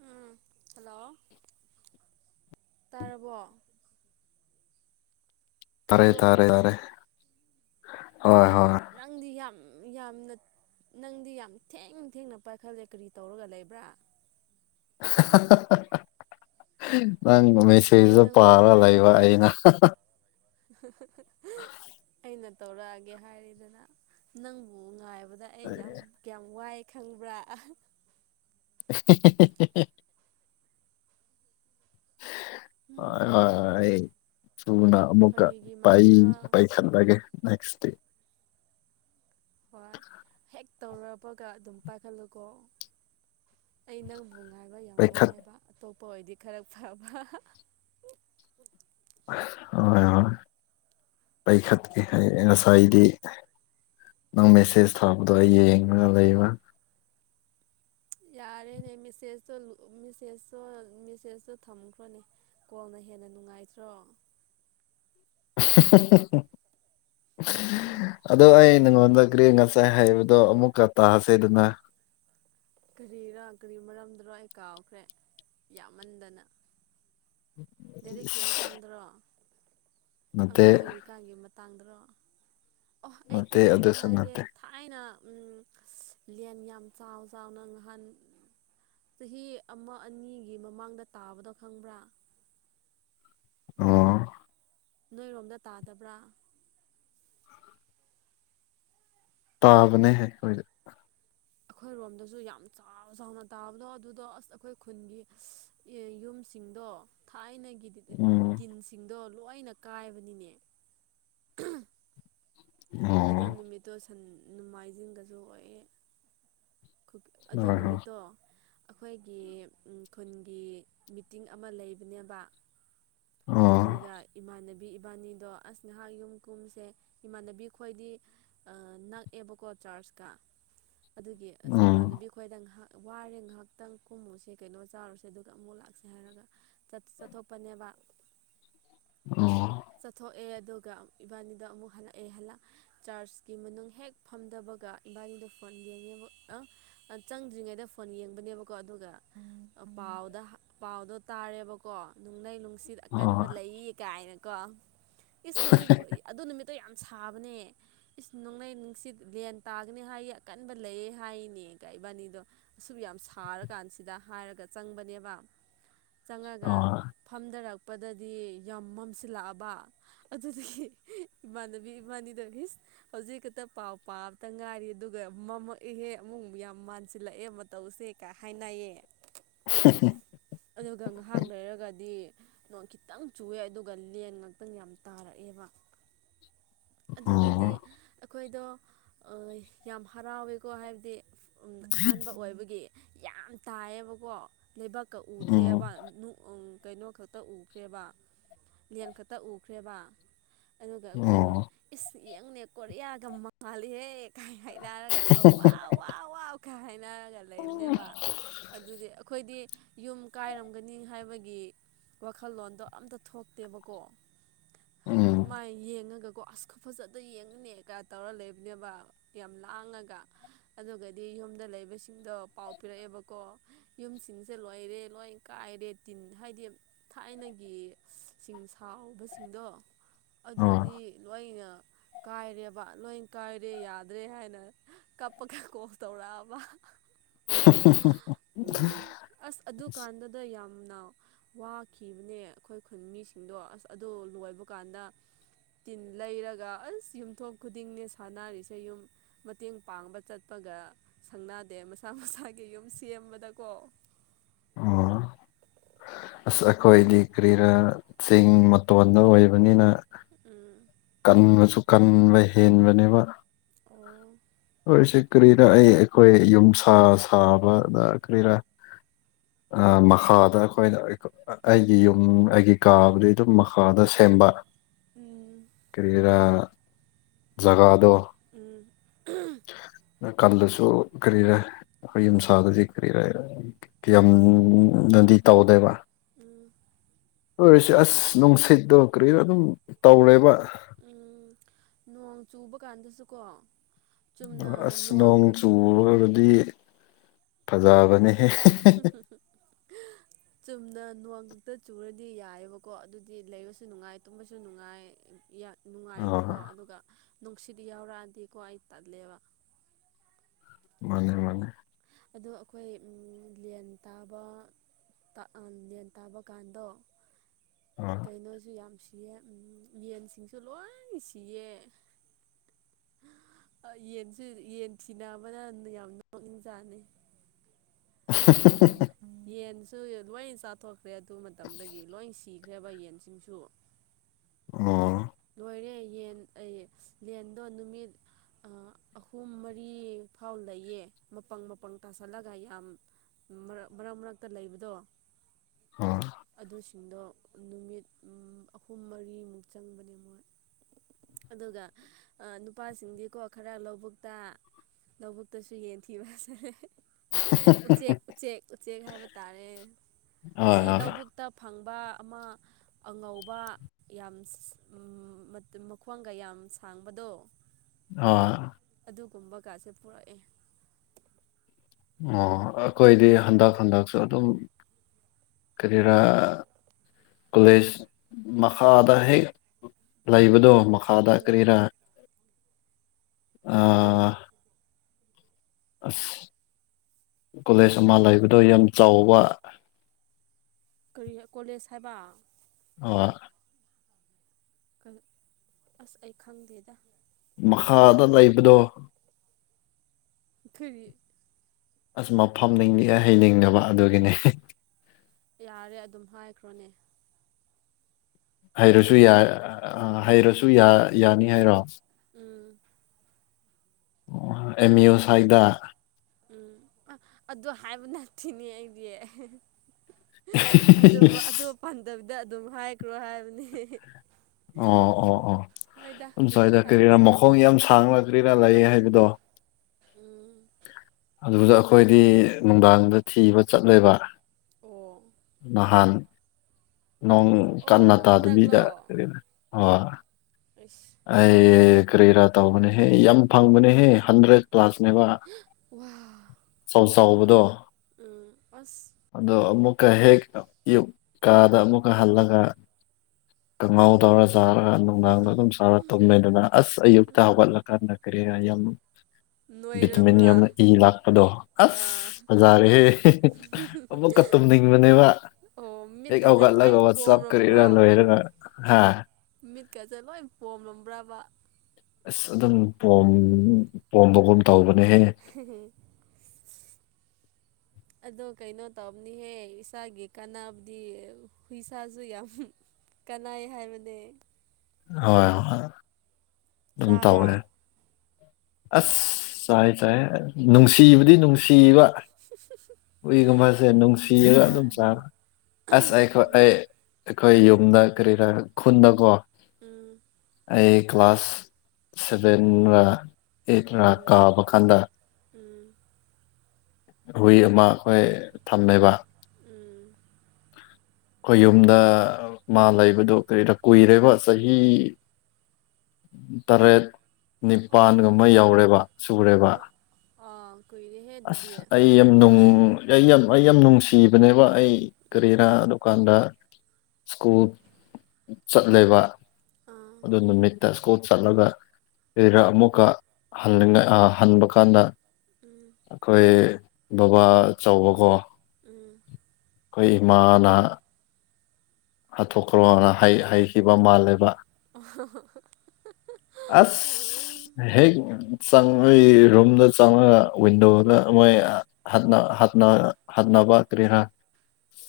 ꯎꯝ hello ꯇꯥꯔꯕꯣ ꯇꯥꯔꯦ ꯇꯥꯕ꯭ꯔꯣ ꯇꯥꯔꯦ ꯇꯥꯔꯦ ꯍꯣꯏ ꯍꯣꯏ ꯅꯪꯗꯤ ꯌꯥꯝ ꯌꯥꯝꯅ ꯅꯪꯗꯤ ꯌꯥꯝ ꯊꯦꯡꯅ ꯊꯦꯡꯅ ꯄꯥꯏꯈꯠꯂꯦ ꯀꯔꯤ ꯇꯧꯔꯒ ꯂꯩꯕ꯭ꯔꯥ ꯅꯪꯃꯦꯁ ꯑꯩ ꯐꯁꯨ ꯅꯪꯕꯨ ꯄꯥꯔ ꯂꯩꯕ ꯉꯥꯏꯕꯗ ꯑꯩꯅ ꯑꯩꯅ ꯇꯧꯔꯛꯑꯒꯦ ꯍꯥꯏꯔꯤꯗꯅ ꯅꯪꯕꯨ ꯉꯥꯏꯕꯗ ꯑꯩ ꯌꯥꯝ ꯀꯌꯥꯝ ꯋꯥꯏ ꯈꯪꯕ꯭ꯔꯥ [unintelligible] ꯁꯅ ꯑꯃꯃꯨꯀ ꯐꯥꯒꯤꯒꯤ ꯄꯥꯏ ꯃꯥꯟꯕ꯭ꯔꯣ ꯄꯩ ꯆꯟꯒꯦ ꯅꯦꯛꯁ ꯗꯦ ꯍꯣꯏ ꯍꯦꯛ ꯇꯧꯔꯕꯒ ꯑꯗꯨꯝ ꯄꯥꯏꯈꯠꯂꯨꯀꯣ ꯑꯩ ꯅꯪ ꯉꯥꯏꯕ ꯌꯥꯝ ꯄꯥꯏꯈꯠ ꯋꯥꯏꯑꯕ ꯑꯇꯣꯞꯄ ꯑꯣꯏꯗꯤ ꯈꯔ ꯐꯕ ꯍꯣꯏ ꯍꯣꯏ ꯑꯩꯈꯠꯀꯦ ꯑꯩ ꯎꯝ ꯉꯁꯥꯏꯗꯤ ꯅꯪ ꯃꯦꯁꯦꯖ ꯊꯥꯕꯗꯣ ꯑꯩ ꯌꯦꯡꯉꯒ ꯂꯩꯕ ꯌꯥꯔꯦꯅꯦ ꯃꯦꯁꯦꯖꯇꯣ ꯃꯦꯁꯦꯖꯇꯣ ꯃꯦꯁꯦꯖꯇꯣ ꯊꯝꯈ꯭ꯔꯣꯅꯦ ꯀꯣꯟꯅ ꯍꯦꯟꯅ ꯅꯨꯡꯉꯥꯏꯇ꯭ꯔꯣ [unintelligible] ꯎꯝ ꯑꯗꯣ ꯑꯩ ꯅꯉꯣꯟꯗ ꯒꯔꯤ ꯉꯁꯥꯏ ꯍꯥꯏꯩꯕꯗꯣ ꯑꯃꯨꯛꯀ ꯇꯥꯁꯦ ꯑꯗꯨꯅ ꯀꯔꯤꯔꯣ ꯀꯔꯤ ꯃꯔꯝꯗꯔꯣ ꯑꯩ ꯀꯥꯎꯈ꯭ꯔꯦ ꯌꯥꯝꯃꯟꯗꯅ ꯂꯗꯥꯏꯔꯤꯛꯀꯤ ꯏꯁ ꯃꯇꯥꯡꯗꯔꯣ ꯅꯠꯇꯦ ꯑꯉꯥꯡ ꯑꯣꯏꯔꯤꯀꯥꯟꯒꯤ ꯇꯥꯡꯗ꯭ꯔꯣ ꯑꯣ ꯑꯩ ꯅꯠꯇꯦ ꯀꯩꯅꯣꯝꯃ ꯑꯗꯨꯁꯨ ꯍꯥꯏꯒꯦ ꯅꯠꯇꯦ ꯊꯥꯏꯅ ꯂꯦꯟ ꯌꯥꯝ ꯆꯥꯎ ꯆꯥꯎꯅ ꯉꯍꯥꯟ ꯆꯍꯤ ꯑꯃ ꯑꯅꯤꯒꯤ ꯃꯃꯥꯡꯗ ꯇꯥꯕꯗꯣ ꯈꯪꯕ꯭ꯔꯥ ꯑꯣ ꯅꯣꯏꯔꯣꯝꯗ ꯇꯥꯗꯕ꯭ꯔꯥ ꯇꯥꯕꯅꯦ ꯍꯥꯏ ꯑꯩꯈꯣꯏꯗ ꯑꯩꯈꯣꯏꯔꯣꯝꯗꯁꯨ ꯌꯥꯝ ꯆꯥꯎ ꯆꯥꯎꯅ ꯇꯥꯕꯗꯣ ꯑꯗꯨꯗꯣ ꯑꯁ ꯑꯩꯈꯣꯏ ꯈꯨꯟꯒꯤ ꯌꯨꯝꯁꯤꯡꯗꯣ ꯊꯥꯏꯅꯒꯤꯗꯤ ꯎꯝ ꯇꯤꯟꯁꯤꯡꯗꯣ ꯂꯣꯏꯅ ꯀꯥꯏꯕꯅꯤꯅꯦ ꯑꯣ ꯑꯗꯣ ꯅꯨꯃꯤꯠꯇꯣ ꯁꯟ ꯅꯣꯡꯃꯥꯏꯖꯤꯡꯒꯁꯨ ꯑꯣꯏꯑꯦ ꯑꯗꯨ ꯍꯣꯏ ꯍꯣꯏ ꯅꯨꯃꯤꯠꯇꯣ ꯑꯩꯈꯣꯏꯒꯤ ꯈꯨꯟꯒꯤ ꯃꯤꯇꯤꯡ ꯑꯃ ꯂꯩꯕꯅꯦꯕ ꯑꯣ ꯑꯗꯨꯒ ꯏꯃꯥꯟꯅꯕꯤ ꯏꯕꯥꯅꯤꯗꯣ ꯑꯁ ꯅꯍꯥꯛ ꯌꯨꯝ ꯀꯨꯝꯁꯦ ꯏꯃꯥꯟꯅꯕꯤ ꯈꯣꯏꯗꯤ ꯅꯛꯑꯦꯕꯀꯣ ꯆꯥꯔꯖꯀ ꯑꯗꯨꯒꯤ ꯑꯁ ꯎꯝ ꯏꯃꯥꯟꯅꯕꯤ ꯈꯣꯏꯗ ꯉꯥꯏꯍꯥꯛ ꯋꯥꯔꯦ ꯉꯥꯏꯍꯥꯛꯇꯪ ꯀꯨꯝꯃꯨꯁꯦ ꯀꯩꯅꯣ ꯆꯥꯎꯥꯔꯨꯁꯦ ꯑꯗꯨꯒ ꯑꯃꯨꯛ ꯂꯥꯛꯁꯦ ꯍꯥꯏꯔꯒ ꯆꯠꯊꯣꯛꯄꯅꯦꯕ ꯑꯣꯝ ꯆꯠꯊꯣꯛꯑꯦ ꯑꯗꯨꯒ ꯏꯕꯥꯅꯤꯗ ꯑꯃꯨꯛ ꯍꯜꯂꯛꯑꯦ ꯍꯜꯂꯛ ꯆꯥꯔꯖꯀꯤ ꯃꯅꯨꯡ ꯍꯦꯛ ꯐꯝꯗꯕꯒ ꯏꯕꯥꯅꯤꯗ ꯐꯣꯟ ꯌꯦꯡꯉꯦꯕ ꯆꯪꯗ꯭ꯔꯤꯉꯩꯗ ꯐꯣꯟ ꯌꯦꯡꯕꯅꯦꯕꯀꯣ ꯑꯗꯨꯒ ꯄꯥꯎꯗ ꯄꯥꯎꯗꯣ ꯇꯥꯔꯦꯕꯀꯣ ꯅꯅꯨꯡꯡꯂꯩ ꯅꯨꯡꯁꯤꯠ ꯑꯀꯟꯕ ꯑꯣ ꯂꯩꯌꯦ ꯀꯥꯏꯅꯀꯣ ꯏꯁ ꯍꯧꯖꯤꯛ ꯑꯗꯨ ꯅꯨꯃꯤꯠꯇꯣ ꯌꯥꯝ ꯁꯥꯕꯅꯦ ꯏꯁ ꯅꯣꯡꯂꯩ ꯅꯨꯡꯁꯤꯠ ꯂꯦꯟ ꯇꯥꯒꯅꯤ ꯍꯥꯏꯌꯦ ꯑꯀꯟꯕ ꯂꯩꯌꯦ ꯍꯥꯏꯅꯦ ꯏꯕꯥꯅꯤꯗꯣ ꯑꯁꯨꯝꯕꯨ ꯌꯥꯝ ꯁꯥꯔꯀꯥꯟꯁꯤꯗ ꯍꯥꯏꯔꯒ ꯆꯪꯕꯅꯦꯕ ꯆꯪꯉꯒ ꯑꯣ ꯐꯝꯊꯔꯛꯄꯗꯗꯤ ꯌꯥꯝ ꯃꯝꯁꯤꯜꯂꯛꯑꯕ ꯑꯗꯨꯗꯤꯗꯒꯤ ꯏꯃꯅꯕꯤ ꯏꯃꯅꯤꯗꯒ ꯍꯧꯖꯤꯛ ꯈꯛꯇ ꯄꯥꯎ ꯄꯥꯕꯇ ꯉꯥꯏꯔꯤ ꯑꯗꯨꯒ ꯃ ꯏꯍꯦ ꯑꯃꯨꯛ ꯌꯥꯝ ꯃꯥꯟꯁꯤꯜꯂꯛꯑꯦ ꯃꯇꯧꯁꯦ ꯀꯍꯥꯏꯅꯥꯦ ꯍ ꯑꯗꯨꯒ ꯉꯥꯏꯍꯥꯛ ꯂꯩꯩꯔꯒꯗꯤ ꯅ ꯈꯤꯇꯪ ꯆꯨꯑꯦ ꯑꯗꯨꯒ ꯂꯦꯟ ꯉꯥꯛꯇꯪ ꯌꯥꯝ ꯇꯥꯔꯛꯑꯦꯕ ꯑꯗꯨꯗꯗꯤ ꯎꯝ ꯑꯩꯈꯣꯏꯗꯣ ꯌꯥꯝ ꯍꯔꯥꯎꯋꯦꯀꯣ ꯍꯥꯏꯕꯗꯤ ꯑꯍꯥꯟꯕ ꯑꯣꯏꯕꯒꯤ ꯌꯥꯝ ꯇꯥꯏꯌꯦꯕꯀꯣ ꯂꯩꯕꯛꯀ ꯎꯝ ꯎꯗ꯭ꯔꯦꯕ ꯀꯩꯅꯣ ꯈꯛ ꯈ ꯎꯈ꯭ꯔꯦꯕ ꯂꯦꯟ ꯈꯛꯇ ꯎꯈ꯭ꯔꯦꯕ ꯑꯗꯨꯒ ꯑꯩꯈꯣꯏꯗꯣ ꯑꯣ ꯏꯁꯡꯅꯦ ꯀꯣꯔꯤꯌꯥꯒ ꯃꯉꯥꯜꯂꯤꯍꯦ ꯀꯥꯏ ꯍꯥꯏꯗꯥꯔꯒ ꯀ ꯋꯥ ꯋꯥ ꯀ ꯍꯥꯏꯅꯔꯒ ꯂꯩꯕꯅꯦꯕ ꯑꯗꯨꯗꯤ ꯑꯩꯈꯣꯏꯗꯤ ꯌꯨꯝ ꯀꯥꯏꯔꯝꯒꯅꯤ ꯍꯥꯏꯕꯒꯤ ꯋꯥꯈꯜꯂꯣꯟꯗꯣ ꯑꯝꯇ ꯊꯣꯛꯇꯦꯕꯀꯣ ꯎꯝ ꯑꯗꯨꯃꯥꯏꯅ ꯌꯦꯡꯉꯒꯀꯣ ꯑ ꯐꯖꯗ ꯌꯦꯡꯉꯅꯦꯒ ꯇꯧꯔ ꯂꯩꯕꯅꯦꯕ ꯌꯥꯝ ꯂꯥꯡꯉꯒ ꯑꯗꯨꯒꯗꯤ ꯌꯨꯝꯗ ꯂꯩꯕꯁꯤꯡꯗꯣ ꯄꯥꯎ ꯄꯤꯔꯛꯑꯦꯕꯀꯣ ꯌꯨꯝꯁꯤꯡꯁꯦ ꯂꯣꯏꯔꯦ ꯂꯣꯏ ꯀꯥꯏꯔꯦ ꯇꯤꯟ ꯍꯥꯏꯗꯤ ꯊꯥꯏꯅꯒꯤ ꯆꯤꯡ ꯁꯥꯎꯕꯁꯤꯡꯗꯣ ꯑꯗꯨꯗꯤ ꯑꯣ ꯂꯣꯏꯅ ꯀꯥꯏꯔꯦꯕ ꯂꯣꯏ ꯀꯥꯏꯔꯦ ꯌꯥꯗ꯭ꯔꯦ ꯍꯥꯏꯅ ꯀꯞꯄꯒ ꯀꯣꯛ ꯇꯧꯔꯛꯑꯕ [unintelligible] [unintelligible] ꯑꯁ ꯑꯗꯨꯀꯥꯟꯗꯨꯗ ꯌꯥꯝꯅ ꯋꯥ ꯈꯤꯕꯅꯦ ꯑꯩꯈꯣꯏ ꯈꯨꯟ ꯃꯤꯁꯤꯡꯗꯣ ꯑꯁ ꯑꯗꯨ ꯂꯣꯏꯕ ꯀꯥꯟꯗ ꯇꯤꯟ ꯂꯩꯔꯒ ꯑꯁ ꯌꯨꯝꯊꯣꯡ ꯈꯨꯗꯤꯡꯅꯦ ꯁꯥꯟꯅꯔꯤꯁꯦ ꯌꯨꯝ ꯃꯇꯦꯡ ꯄꯥꯡꯕ ꯆꯠꯄꯒ ꯁꯪꯅꯗꯦ ꯃꯁꯥ ꯃꯁꯥꯒꯤ ꯌꯨꯝ ꯁꯦꯝꯕꯗꯀꯣ ꯑꯣ [unintelligible] ꯑꯁ ꯑꯩꯈꯣꯏꯗꯤ ꯀꯔꯤꯔꯥ ꯆꯤꯡ ꯃꯇꯣꯟꯗ ꯑꯣꯏꯕꯅꯤꯅ ꯎꯥ ꯀꯟꯕꯁꯨ ꯀꯟꯕ ꯍꯦꯟꯕꯅꯦꯕ ꯑꯣ ꯍꯣꯏꯁꯦ ꯀꯔꯤꯔ ꯑꯩ ꯑꯩꯈꯣꯏ ꯌꯨꯝ ꯁꯥ ꯁꯥꯕꯗ ꯀꯔꯤꯔꯥ ꯃꯈꯥꯗ ꯑꯩꯈꯣꯏꯅ ꯑꯩꯒꯤ ꯌꯨꯝ ꯑꯩꯒꯤ ꯀꯥꯕꯨꯗꯤ ꯑꯗꯨꯝ ꯃꯈꯥꯗ ꯁꯦꯝꯕ ꯎꯝ ꯀꯔꯤꯔꯥ ꯖꯒꯥꯗꯣ ꯎꯝ [unintelligible] [inaudible] ꯀꯜꯗꯁꯨ ꯀꯔꯤꯔꯦꯈ ꯌꯨꯝꯁꯥꯗꯗꯤ ꯀꯔꯤꯔ ꯀ ꯌꯥꯝꯅꯗꯤ ꯇꯧꯗꯦꯕ ꯎꯝ ꯑꯣꯏꯔꯁꯦ ꯑꯁ ꯅꯨꯡꯁꯤꯠꯇꯣ ꯀꯔꯤꯅꯣ ꯑꯗꯨꯝ ꯇꯧꯔꯦꯕ ꯎꯝ ꯅꯣꯡ ꯆꯨꯕ ꯀꯥꯟꯗꯁꯨꯀꯣ ꯆꯨꯝꯅ ꯑꯁ ꯅꯣꯡ ꯅꯣꯡꯈꯛ ꯆꯨꯒꯗꯤ ꯐꯖꯕꯅꯤ ꯍ [unintelligible] [inaudible] ꯆꯨꯝꯅ ꯅꯣꯡꯋꯥꯡ ꯈꯛꯇ ꯆꯨꯔꯗꯤ ꯌꯥꯏꯑꯕꯀꯣ ꯑꯗꯨꯗꯤ ꯂꯩꯕꯁꯨ ꯅꯨꯡꯉꯥꯏ ꯇꯨꯝꯕꯁꯨ ꯅꯨꯡꯉꯥꯏ ꯅꯨꯡꯉꯥꯏꯕꯀꯣ ꯑꯥ ꯑꯗꯨꯒ ꯅꯨꯡꯁꯤꯠ ꯌꯥꯎꯔꯛꯑꯗꯤꯀꯣ ꯑꯩ ꯇꯜꯂꯦꯕ ꯃꯥꯅꯦ ꯃꯥꯅꯦ ꯑꯗꯣ ꯑꯩꯈꯣꯏ ꯂꯟ ꯇꯥꯕ ꯂꯟ ꯇꯥꯕ ꯀꯥꯟꯗꯣ ꯑ [unintelligible] [inaudible] ꯀꯩꯅꯣꯁꯨ ꯌꯥꯝ ꯁꯤꯌꯦ ꯌꯦꯟꯁꯤꯡꯁꯨ ꯂꯣꯏ ꯁꯤꯌꯦ ꯌꯦꯟꯁꯨ ꯌꯦꯟ ꯊꯤꯅꯕꯅ ꯌꯥꯝꯅ ꯃꯛꯅꯤꯡ ꯆꯥꯅꯤ ꯍ ꯌꯦꯟꯁꯨ ꯂꯣꯏ ꯆꯥꯊꯣꯛꯈ꯭ꯔꯦ ꯑꯗꯨ ꯃꯇꯝꯗꯒꯤ ꯂꯣꯏ ꯁꯤ ꯊꯤꯈ꯭ꯔꯦꯕ ꯌꯦꯟꯁꯤꯡꯁꯨ ꯑꯣ ꯂꯣꯏꯔꯦ ꯌꯦꯟ ꯑꯩ ꯂꯗꯣ ꯅꯨꯃꯤ ꯑꯍꯨꯝ ꯃꯔꯤ ꯐꯥꯎ ꯂꯩꯌꯦ ꯃꯄꯪ ꯃꯄꯪ ꯇꯥꯁꯜꯂꯒ ꯌꯥꯝ ꯃꯔꯛ ꯃꯔꯛ ꯃꯔꯛꯇ ꯂꯩꯕꯗꯣ ꯑꯣꯝ ꯑꯗꯨꯁꯤꯡꯗꯣ ꯅꯨꯃꯤꯠ ꯑꯍꯨꯝ ꯃꯔꯤꯃꯨꯛ ꯆꯪꯕꯅꯦ ꯃꯣꯏ ꯑꯗꯨꯒ ꯅꯨꯄꯥꯁꯤꯡꯗꯤꯀꯣ ꯈꯔ ꯂꯧꯕꯨꯛꯇ ꯂꯧꯕꯨꯛꯇꯁꯨ ꯌꯦꯟꯊꯤꯕꯁꯦ [unintelligible] [inaudible] ꯎꯆꯦꯛ ꯎꯆꯦꯛ ꯍꯥꯏꯕ ꯇꯥꯔꯦ ꯑꯥ ꯑꯁꯤ ꯑꯥ ꯂꯧꯕꯨꯛꯇ ꯐꯪꯕ ꯑꯃ ꯑꯉꯧꯕ ꯌꯥꯝ ꯃꯈꯣꯡꯒ ꯌꯥꯝ ꯁꯥꯡꯕꯗꯣ ꯑ ꯑꯗꯨꯒꯨꯝꯕꯒꯁꯦ ꯄꯨꯔꯛꯑꯦ ꯑꯣ ꯑꯩꯈꯣꯏꯗꯤ ꯍꯟꯗꯛ ꯍꯟꯗꯛꯁꯨ ꯑꯗꯨꯝ ꯀꯔꯤꯔꯥ ꯀꯣꯂꯦꯖ ꯃꯈꯥꯗ ꯍꯦꯛ ꯂꯩꯕꯗꯣ ꯃꯈ ꯑꯗꯥ ꯎꯝ ꯀꯦꯔꯥ ꯇꯔꯤ [unintelligible] [inaudible] ꯑꯁ ꯀꯣꯂꯦꯖ ꯑꯃ ꯂꯩꯕꯗꯣ ꯌꯥꯝ ꯆꯥꯎꯕ ꯀꯔꯤ ꯀꯣꯂꯦꯖ ꯍꯥꯏꯕ ꯑ [unintelligible] [inaudible] ꯑꯁ ꯑꯩ ꯈꯪꯗꯦꯗ ꯃꯈꯥꯗ ꯂꯩꯕꯗꯣ ꯐꯔꯤ ꯑꯁ ꯃꯐꯝ ꯅꯤꯡꯂꯤ ꯍꯩꯅꯤꯡꯗꯕ ꯑꯗꯨꯒꯤꯅꯦ ꯌꯥꯔꯦ ꯑꯗꯨꯝ ꯍꯥꯏꯈ꯭ꯔꯣꯅꯦ ꯍꯩꯔꯁꯨ ꯌꯥ ꯍꯩꯔꯁꯨ ꯌꯥꯅꯤ ꯍꯥꯏꯔꯣ ꯎꯝ ꯑꯣ ꯑꯦꯝ ꯌ ꯑꯣ ꯁꯥꯏꯗ ꯎꯝ ꯑꯗꯨ ꯍꯥꯏꯕ ꯅ ꯊꯤꯅꯤ ꯑꯩꯗꯤ ꯑꯗꯨ ꯑꯣ ꯄꯥꯟꯗꯕꯤꯗ ꯑꯗꯨꯝ ꯍꯥꯏꯈ꯭ꯔꯣ ꯍꯥꯏꯕꯅꯤ ꯑꯣ ꯑꯣ ꯑꯣ ꯑꯗꯨ ꯁ꯭ꯋꯥꯏꯗ ꯀꯔꯤꯔꯥ ꯍꯥꯏꯔꯣꯏꯁꯦ ꯃꯈꯣꯡ ꯌꯥꯝ ꯁꯥꯡꯅ ꯀꯔꯤꯔꯥ ꯂꯩ ꯍꯥꯏꯕꯗꯣ ꯎꯝ ꯑꯗꯨꯗ ꯑꯩꯈꯣꯏꯗꯤ ꯅꯨꯡꯗꯥꯡꯗ ꯊꯤꯕ ꯆꯠꯂꯦꯕ ꯑꯣ ꯅꯍꯥꯟ ꯅꯣꯡ ꯀꯟꯅ ꯑꯣ ꯇꯥꯗꯕꯤꯗ ꯍꯟꯗꯛꯂꯣ ꯀꯣ ꯍꯣꯏ ꯑꯩꯁ ꯐꯪꯕ꯭ꯔꯣ ꯑꯩ ꯀꯔꯤ ꯔ ꯇꯧꯕꯅꯦꯍꯦ ꯌꯥꯝ ꯐꯪꯕꯅꯦꯍꯦ ꯍꯟꯗ꯭ꯔꯦꯠ ꯀ꯭ꯂ꯭ꯂꯥꯁꯅꯦꯕ ꯋꯥ ꯆꯥꯎ ꯆꯥꯎꯕꯗꯣ ꯎꯝ ꯑꯁ ꯑꯗꯣ ꯑꯃꯨꯛꯀ ꯍꯦꯛ ꯑꯌꯨꯛ ꯀꯥꯗ ꯑꯃꯨꯛꯀ ꯍꯜꯂꯒ ꯀꯪꯉꯥꯎꯎ ꯇꯧꯕꯔ ꯆꯥꯔꯒ ꯑꯉꯥꯡꯗꯣ ꯑꯗꯨꯝ ꯁꯥꯔ ꯊꯨꯝꯃꯦꯗꯅ ꯑꯁ ꯑꯌꯨꯛꯇ ꯍꯧꯒꯠꯂꯀꯥꯟꯗ ꯀꯔꯤ ꯌꯥꯝ ꯎ [unintelligible] [inaudible] ꯚꯤꯇꯃꯤꯟ ꯌꯥꯝꯅ ꯏ ꯂꯥꯛꯄꯗꯣ ꯑꯁ ꯑꯥ ꯐꯖꯥꯔꯦꯦ ꯑꯃꯨꯛꯀ ꯇꯨꯝꯅꯤꯡꯕꯅꯦꯕ ꯑꯣ ꯍꯦꯛ ꯃꯤꯠꯀꯁꯦ ꯂꯣꯏ ꯍꯧꯒꯠꯂꯒ ꯋꯥꯆꯞ ꯀꯔꯤꯔ ꯄꯣꯝꯔꯝꯕ꯭ꯔꯣ ꯂꯣꯏꯔꯒ ꯍꯥ ꯃꯤꯠꯀꯁꯦ ꯂꯣꯏ ꯄꯣꯝꯂꯝꯕ꯭ꯔꯥꯕ ꯑꯁ ꯑꯗꯨꯝ ꯄꯣꯝ ꯄꯣꯝꯕꯒꯨꯝ ꯇꯧꯕꯅꯦꯍꯦ [inaudible] ꯑꯗꯣ ꯀꯩꯅꯣ ꯇꯧꯅꯤꯍꯦ ꯏꯁꯥꯒꯤ ꯀꯥꯟꯅꯕꯗꯤ ꯍꯨꯏꯁꯥꯁꯨ ꯌꯥꯝ ꯀꯥꯟꯅꯩ ꯍꯥꯏꯕꯅꯦ ꯍꯣꯏ ꯑꯗꯨꯝ ꯇꯧꯕꯅꯦ ꯆꯥꯕ꯭ꯔꯥ ꯑꯁ ꯆꯥꯏ ꯆꯥꯏ ꯅꯨꯡꯁꯤꯕꯗꯤ ꯅꯨꯡꯁꯤꯕ ꯍꯨꯏꯒꯨꯝꯕꯁꯦ ꯅꯨꯡꯁꯤꯔꯒ ꯑꯗꯨꯝ ꯍꯣꯏ ꯆꯥꯈꯔꯦ ꯑꯁ ꯎꯝ ꯑꯩꯈꯣꯏ ꯑꯩ ꯑꯩꯈꯣꯏ ꯌꯨꯝꯗ ꯀꯔꯤꯔ ꯈꯨꯟꯗꯀꯣ ꯎꯝ ꯑꯩ ꯀ꯭ꯂꯥꯁ ꯁꯚꯦꯟ ꯔ ꯑꯩꯠꯔꯥ ꯎꯝ ꯀꯥꯕ ꯀꯥꯟꯗ ꯎꯝ ꯍꯨꯏ ꯑꯃ ꯈꯣꯏ ꯊꯝꯃꯦꯕ ꯎꯝ ꯈꯣꯏ ꯌꯨꯝꯗ ꯃꯥ ꯂꯩꯕꯗꯨꯣ ꯀꯔꯤꯔ ꯀꯨꯏꯔꯦꯕ ꯆꯍꯤ ꯇꯔꯦꯠ ꯅꯤꯄꯥꯟꯒꯨꯝꯕ ꯑꯣ ꯌꯧꯔꯦꯕ ꯁꯨꯔꯦꯕ ꯑꯣ ꯑꯁ ꯑꯩ ꯌꯥꯝ ꯅꯨꯡ ꯑꯩ ꯌꯥꯝ ꯑꯩ ꯌꯥꯝ ꯅꯨꯡꯁꯤꯕꯅꯦꯕ ꯑꯩ ꯎꯝ ꯀꯔꯤꯔꯥ ꯀꯥꯟꯗ ꯁ꯭ꯀꯨꯜ ꯆꯠꯂꯦꯕ ꯑꯥ ꯑꯗꯨ ꯅꯨꯃꯤꯠ ꯇ ꯁꯀꯣꯠ ꯆꯠꯂꯒ ꯂꯩꯔ ꯑꯃꯨꯛꯀ ꯍꯟꯅꯤꯡ ꯑꯥ ꯍꯟꯕ ꯀꯥꯟꯗ ꯎꯝ ꯑꯈꯣꯏ ꯕꯕꯥ ꯆꯥꯎꯕꯀꯣ ꯎꯝ ꯈꯣꯏ ꯏꯃꯥꯅ ꯍꯥꯠꯇꯣꯛꯈ꯭ꯔꯣꯅ ꯍꯥꯏ ꯍꯥꯏꯈꯤꯕ ꯃꯥꯜꯂꯦꯕ ꯑꯣ ꯑꯁ ꯍꯦꯛ ꯆꯪꯉꯏ ꯔꯨꯝꯗ ꯆꯪꯔꯒ ꯋꯤꯟꯗꯣꯗ ꯃꯣꯏ ꯍꯥꯠꯅ ꯍꯥꯠꯅ ꯍꯥꯠꯅꯕ ꯀꯔꯤꯔ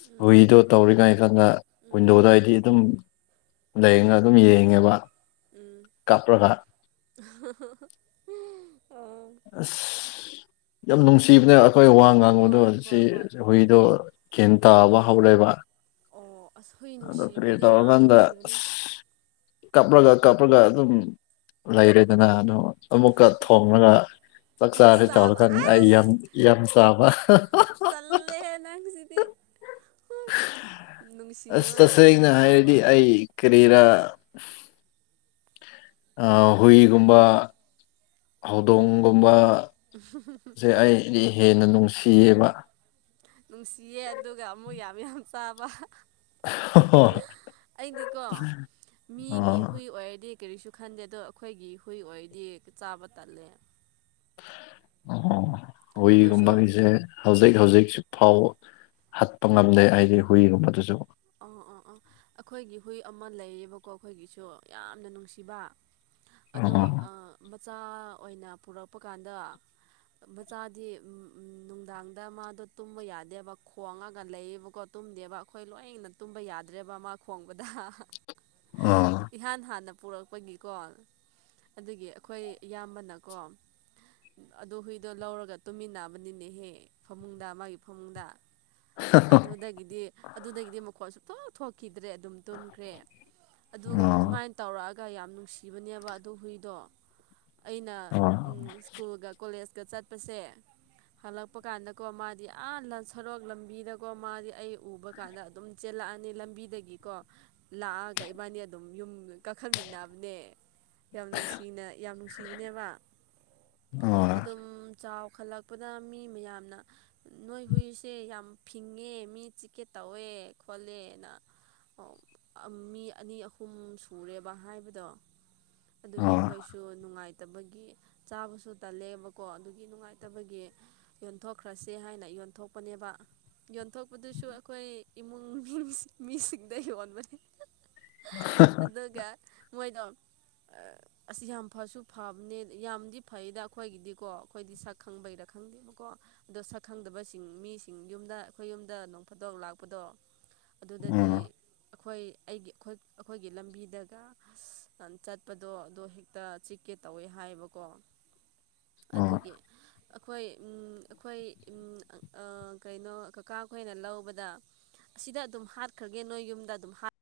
ꯎꯝ ꯍꯨꯏꯗꯣ ꯇꯧꯔꯤꯉꯥꯏꯗꯅ ꯎꯝ ꯋꯤꯟꯗꯣꯗ ꯑꯩ ꯑꯗꯨꯝ ꯂꯩꯅ ꯑꯗꯨꯝ ꯌꯦꯡꯉꯦꯕ ꯎꯝ ꯀꯥꯞꯔꯒ ꯑꯣ ꯑꯁ ꯌꯥꯝ ꯅꯨꯡꯁꯤꯕꯅꯦ ꯑꯈꯣꯏ ꯋꯥ ꯉꯥꯡꯕꯗꯣ ꯍꯣꯏ ꯁꯤ ꯍꯣꯏ ꯍꯣꯏ ꯍꯨꯏ ꯒ꯭ꯌꯥꯟ ꯇꯥꯕ ꯍꯧꯔꯦꯕ ꯑꯣ ꯑꯁ ꯍꯨꯏ ꯑꯗꯣ ꯀꯔꯤ ꯅꯨꯡꯁꯤꯕꯗꯤ ꯌꯥꯝ ꯇꯧꯔꯀꯥꯟꯗ ꯅꯨꯡꯁꯤꯕꯅꯦ ꯀꯞꯔꯒ ꯀꯞꯔꯒ ꯑꯗꯨꯝ ꯂꯩꯔꯦꯗꯅ ꯑꯃꯨꯛꯀ ꯊꯣꯡꯂꯒ ꯆꯥꯛ ꯑꯃꯨꯛ ꯆꯥꯔꯦ ꯆꯥꯕ ꯇꯧꯔꯀꯥꯟ ꯑꯩ ꯌꯥꯝ ꯌꯥꯝ ꯆꯥꯕ ꯆꯜꯂꯤꯍꯦ ꯅꯪꯁꯤꯗꯤ ꯑꯁ ꯅꯨꯡꯁꯤꯕꯒ ꯑꯃꯨꯛ ꯇꯁꯦꯡꯅ ꯆꯥꯕ ꯍꯥꯏꯔꯗꯤ ꯑꯩ ꯀꯔꯤꯔꯥ ꯑꯥ ꯍꯨꯏꯒꯨꯝꯕ ꯍꯧꯗꯣꯡꯒꯨꯝꯕ [inaudible] ꯁꯦ ꯑꯩꯗꯤ ꯍꯦꯟꯅ ꯅꯨꯡꯁꯤꯌꯦꯕ ꯅꯨꯡꯁꯤꯌꯦ ꯑꯗꯨꯒ ꯑꯃꯨꯛ ꯌꯥꯝ ꯌꯥꯝ ꯆꯥꯕ ꯑꯩꯗꯤꯀꯣ ꯃꯤꯒꯤ ꯍꯨꯏ ꯑꯣꯏꯔꯗꯤ ꯀꯔꯤꯁꯨ ꯈꯟꯗꯦ ꯑꯗꯣ ꯑꯈꯣꯏꯒꯤ ꯍꯨꯏ ꯑꯣꯏꯗꯤ ꯆꯥꯕ ꯇꯠꯂꯦ ꯑꯣ ꯑꯩꯈꯣꯏꯁꯨ ꯍꯣꯏꯒꯨꯝꯕꯒꯤꯁꯦ ꯍꯧꯖꯤꯛ ꯍꯧꯖꯤꯛ ꯐꯥꯎ ꯍꯠꯄ ꯉꯝꯗꯦ ꯍꯥꯏꯗꯤ ꯍꯨꯏꯒꯨꯝꯕꯗꯨꯁꯨ ꯑꯣ ꯑꯣ ꯑꯥ ꯑꯩꯈꯣꯏꯒꯤ ꯍꯨꯏ ꯑꯃ ꯂꯩꯌꯦꯕꯀꯣ ꯑꯩꯈꯣꯏꯒꯤꯁꯨ ꯌꯥꯝꯅ ꯅꯨꯡꯁꯤꯕ ꯑꯗꯣ ꯑꯣ ꯑꯥ ꯃꯆꯥ ꯑꯣꯏꯅ ꯄꯨꯔꯛꯄ ꯀꯥꯟꯗ ꯃꯆꯥꯗꯤ ꯅꯨꯡꯗꯥꯡꯗ ꯃꯥꯗꯣ ꯇꯨꯝꯕ ꯌꯥꯗꯦꯕ ꯈꯣꯡꯉꯒ ꯂꯩꯌꯦꯕꯀꯣ ꯇꯨꯝꯗꯦꯕ ꯑꯩꯈꯣꯏ ꯂꯣꯏꯅ ꯇꯨꯝꯕ ꯌꯥꯗ꯭ꯔꯦꯕ ꯃꯥ ꯈꯣꯡꯕꯗ ꯑꯣ ꯏꯍꯥꯟ ꯍꯥꯟꯅ ꯄꯔꯛꯄꯒꯤꯀꯣ ꯑꯗꯨꯒꯤ ꯑꯩꯈꯣꯏ ꯏꯌꯥꯝꯕꯅꯀꯣ ꯑꯗꯨ ꯍꯨꯏꯗꯣ ꯂꯧꯔꯒ ꯇꯨꯝꯃꯤꯟꯅꯕꯅꯤꯅꯦꯍꯦ ꯐꯃꯨꯡꯗ ꯃꯥꯒꯤ ꯐꯃꯨꯡꯗ ꯑꯗꯨꯗꯒꯤꯗꯤ ꯑꯗꯨꯗꯒꯤꯗꯤ ꯃꯈꯣꯟ ꯁꯨꯡꯊꯣꯛ ꯊꯣꯛꯈꯤꯗ꯭ꯔꯦ ꯑꯗꯨꯝ ꯇꯨꯝꯈ꯭ꯔꯦ ꯑꯗꯨꯒ ꯑꯣ ꯑꯗꯨꯃꯥꯏꯅ ꯇꯧꯔꯛꯑꯒ ꯌꯥꯝ ꯅꯨꯡꯁꯤꯕꯅꯦꯕ ꯑꯗꯨ ꯍꯨꯏꯗꯣ ꯑꯩꯅ ꯑꯣ ꯁ꯭ꯀꯨꯜꯒ ꯀꯣꯂꯦꯖꯀꯥ ꯆꯠꯄꯁꯦ ꯍꯜꯂꯛꯄ ꯀꯥꯟꯗꯀꯣ ꯃꯥꯗꯤ ꯑꯥ ꯁꯣꯔꯣꯛ ꯂꯝꯕꯤ ꯃꯤꯗꯀꯣ ꯃꯥꯗꯤ ꯑꯩ ꯎꯕ ꯀꯥꯟꯗ ꯑꯗꯨꯝ ꯆꯦꯜꯂꯛꯑꯅꯤ ꯂꯝꯕꯤꯗꯒꯤꯀꯣ ꯂꯥꯛꯑꯒ ꯏꯕꯥꯅꯤ ꯑꯗꯨꯝ ꯌꯨꯝ ꯀꯥꯈꯠꯃꯤꯟꯅꯕꯅꯦ ꯌꯥꯝ ꯅꯨꯡꯁꯤꯅ ꯌꯥꯝ ꯅꯨꯡꯁꯤꯕꯅꯦꯕ ꯑꯣ ꯑꯗꯨꯝ ꯆꯥꯎꯈꯠꯂꯛꯄꯗ ꯃꯤ ꯃꯌꯥꯝꯅ ꯅꯣꯏ ꯍꯨꯏꯁꯦ ꯌꯥꯝ ꯐꯤꯡꯉꯦ ꯃꯤ ꯆꯤꯛꯀꯦ ꯇꯧꯋꯦ ꯈꯣꯠꯂꯦꯅ ꯑꯣ ꯃꯤ ꯑꯅꯤ ꯑꯍꯨꯝ ꯁꯨꯔꯦꯕ ꯍꯥꯏꯕꯗꯣ ꯑꯗꯨꯒꯤ ꯑꯣ ꯑꯩꯈꯣꯏꯁꯨ ꯅꯨꯡꯉꯥꯏꯇꯕꯒꯤ ꯆꯥꯕꯁꯨ ꯇꯜꯂꯦꯕꯀꯣ ꯑꯗꯨꯒꯤ ꯅꯨꯡꯉꯥꯏꯇꯕꯒꯤ ꯌꯣꯟꯊꯣꯛꯈ꯭ꯔꯁꯦ ꯍꯥꯏꯅ ꯌꯣꯟꯊꯣꯛꯄꯅꯦꯕ ꯌꯣꯟꯊꯣꯛꯄꯗꯨꯁꯨ ꯑꯩꯈꯣꯏ ꯏꯃꯨꯡ ꯃꯅꯨꯡ ꯃꯤꯁꯤꯡꯗ ꯌꯣꯟꯕꯅꯤ ꯑꯗꯨꯒ ꯃꯣꯏꯗꯣ ꯑꯁ ꯌꯥꯝ ꯐꯁꯨ ꯐꯕꯅꯦ ꯌꯥꯝꯗꯤ ꯐꯩꯗ ꯑꯩꯈꯣꯏꯒꯤꯗꯤꯀꯣ ꯑꯩꯈꯣꯏꯗꯤ ꯁꯛ ꯈꯪꯕꯩꯔꯥ ꯈꯪꯗꯦꯕꯀꯣ ꯑꯗꯣ ꯁꯛ ꯈꯪꯗꯕꯁꯤꯡ ꯃꯤꯁꯤꯡ ꯌꯨꯝꯗ ꯑꯩꯈꯣꯏ ꯌꯨꯝꯗ ꯅꯣꯡꯐꯗꯣꯛ ꯂꯥꯛꯄꯗꯣ ꯑꯗꯨꯗꯗꯤ ꯑꯣ ꯑꯩꯈꯣꯏ ꯑꯩꯒꯤ ꯑꯩꯈꯣꯏꯒꯤ ꯂꯝꯕꯤꯗꯒ ꯆꯠꯄꯗꯣ ꯑꯗꯣ ꯍꯦꯛ ꯇ ꯆꯤꯛꯀꯦ ꯇꯧꯋꯦ ꯍꯥꯏꯌꯦꯕꯀꯣ ꯑꯣ ꯑꯗꯨꯒꯤ ꯑꯩꯈꯣꯏ ꯑꯩꯈꯣꯏ ꯀꯩꯅꯣ ꯀꯥ ꯈꯣꯏꯅ ꯂꯧꯕꯗ ꯑꯁꯤꯗ ꯑꯗꯨꯝ ꯍꯥꯠꯈ꯭ꯔꯒꯦ ꯅꯣꯏ ꯌꯨꯝꯗ ꯑꯗꯨꯝ ꯍꯥꯠ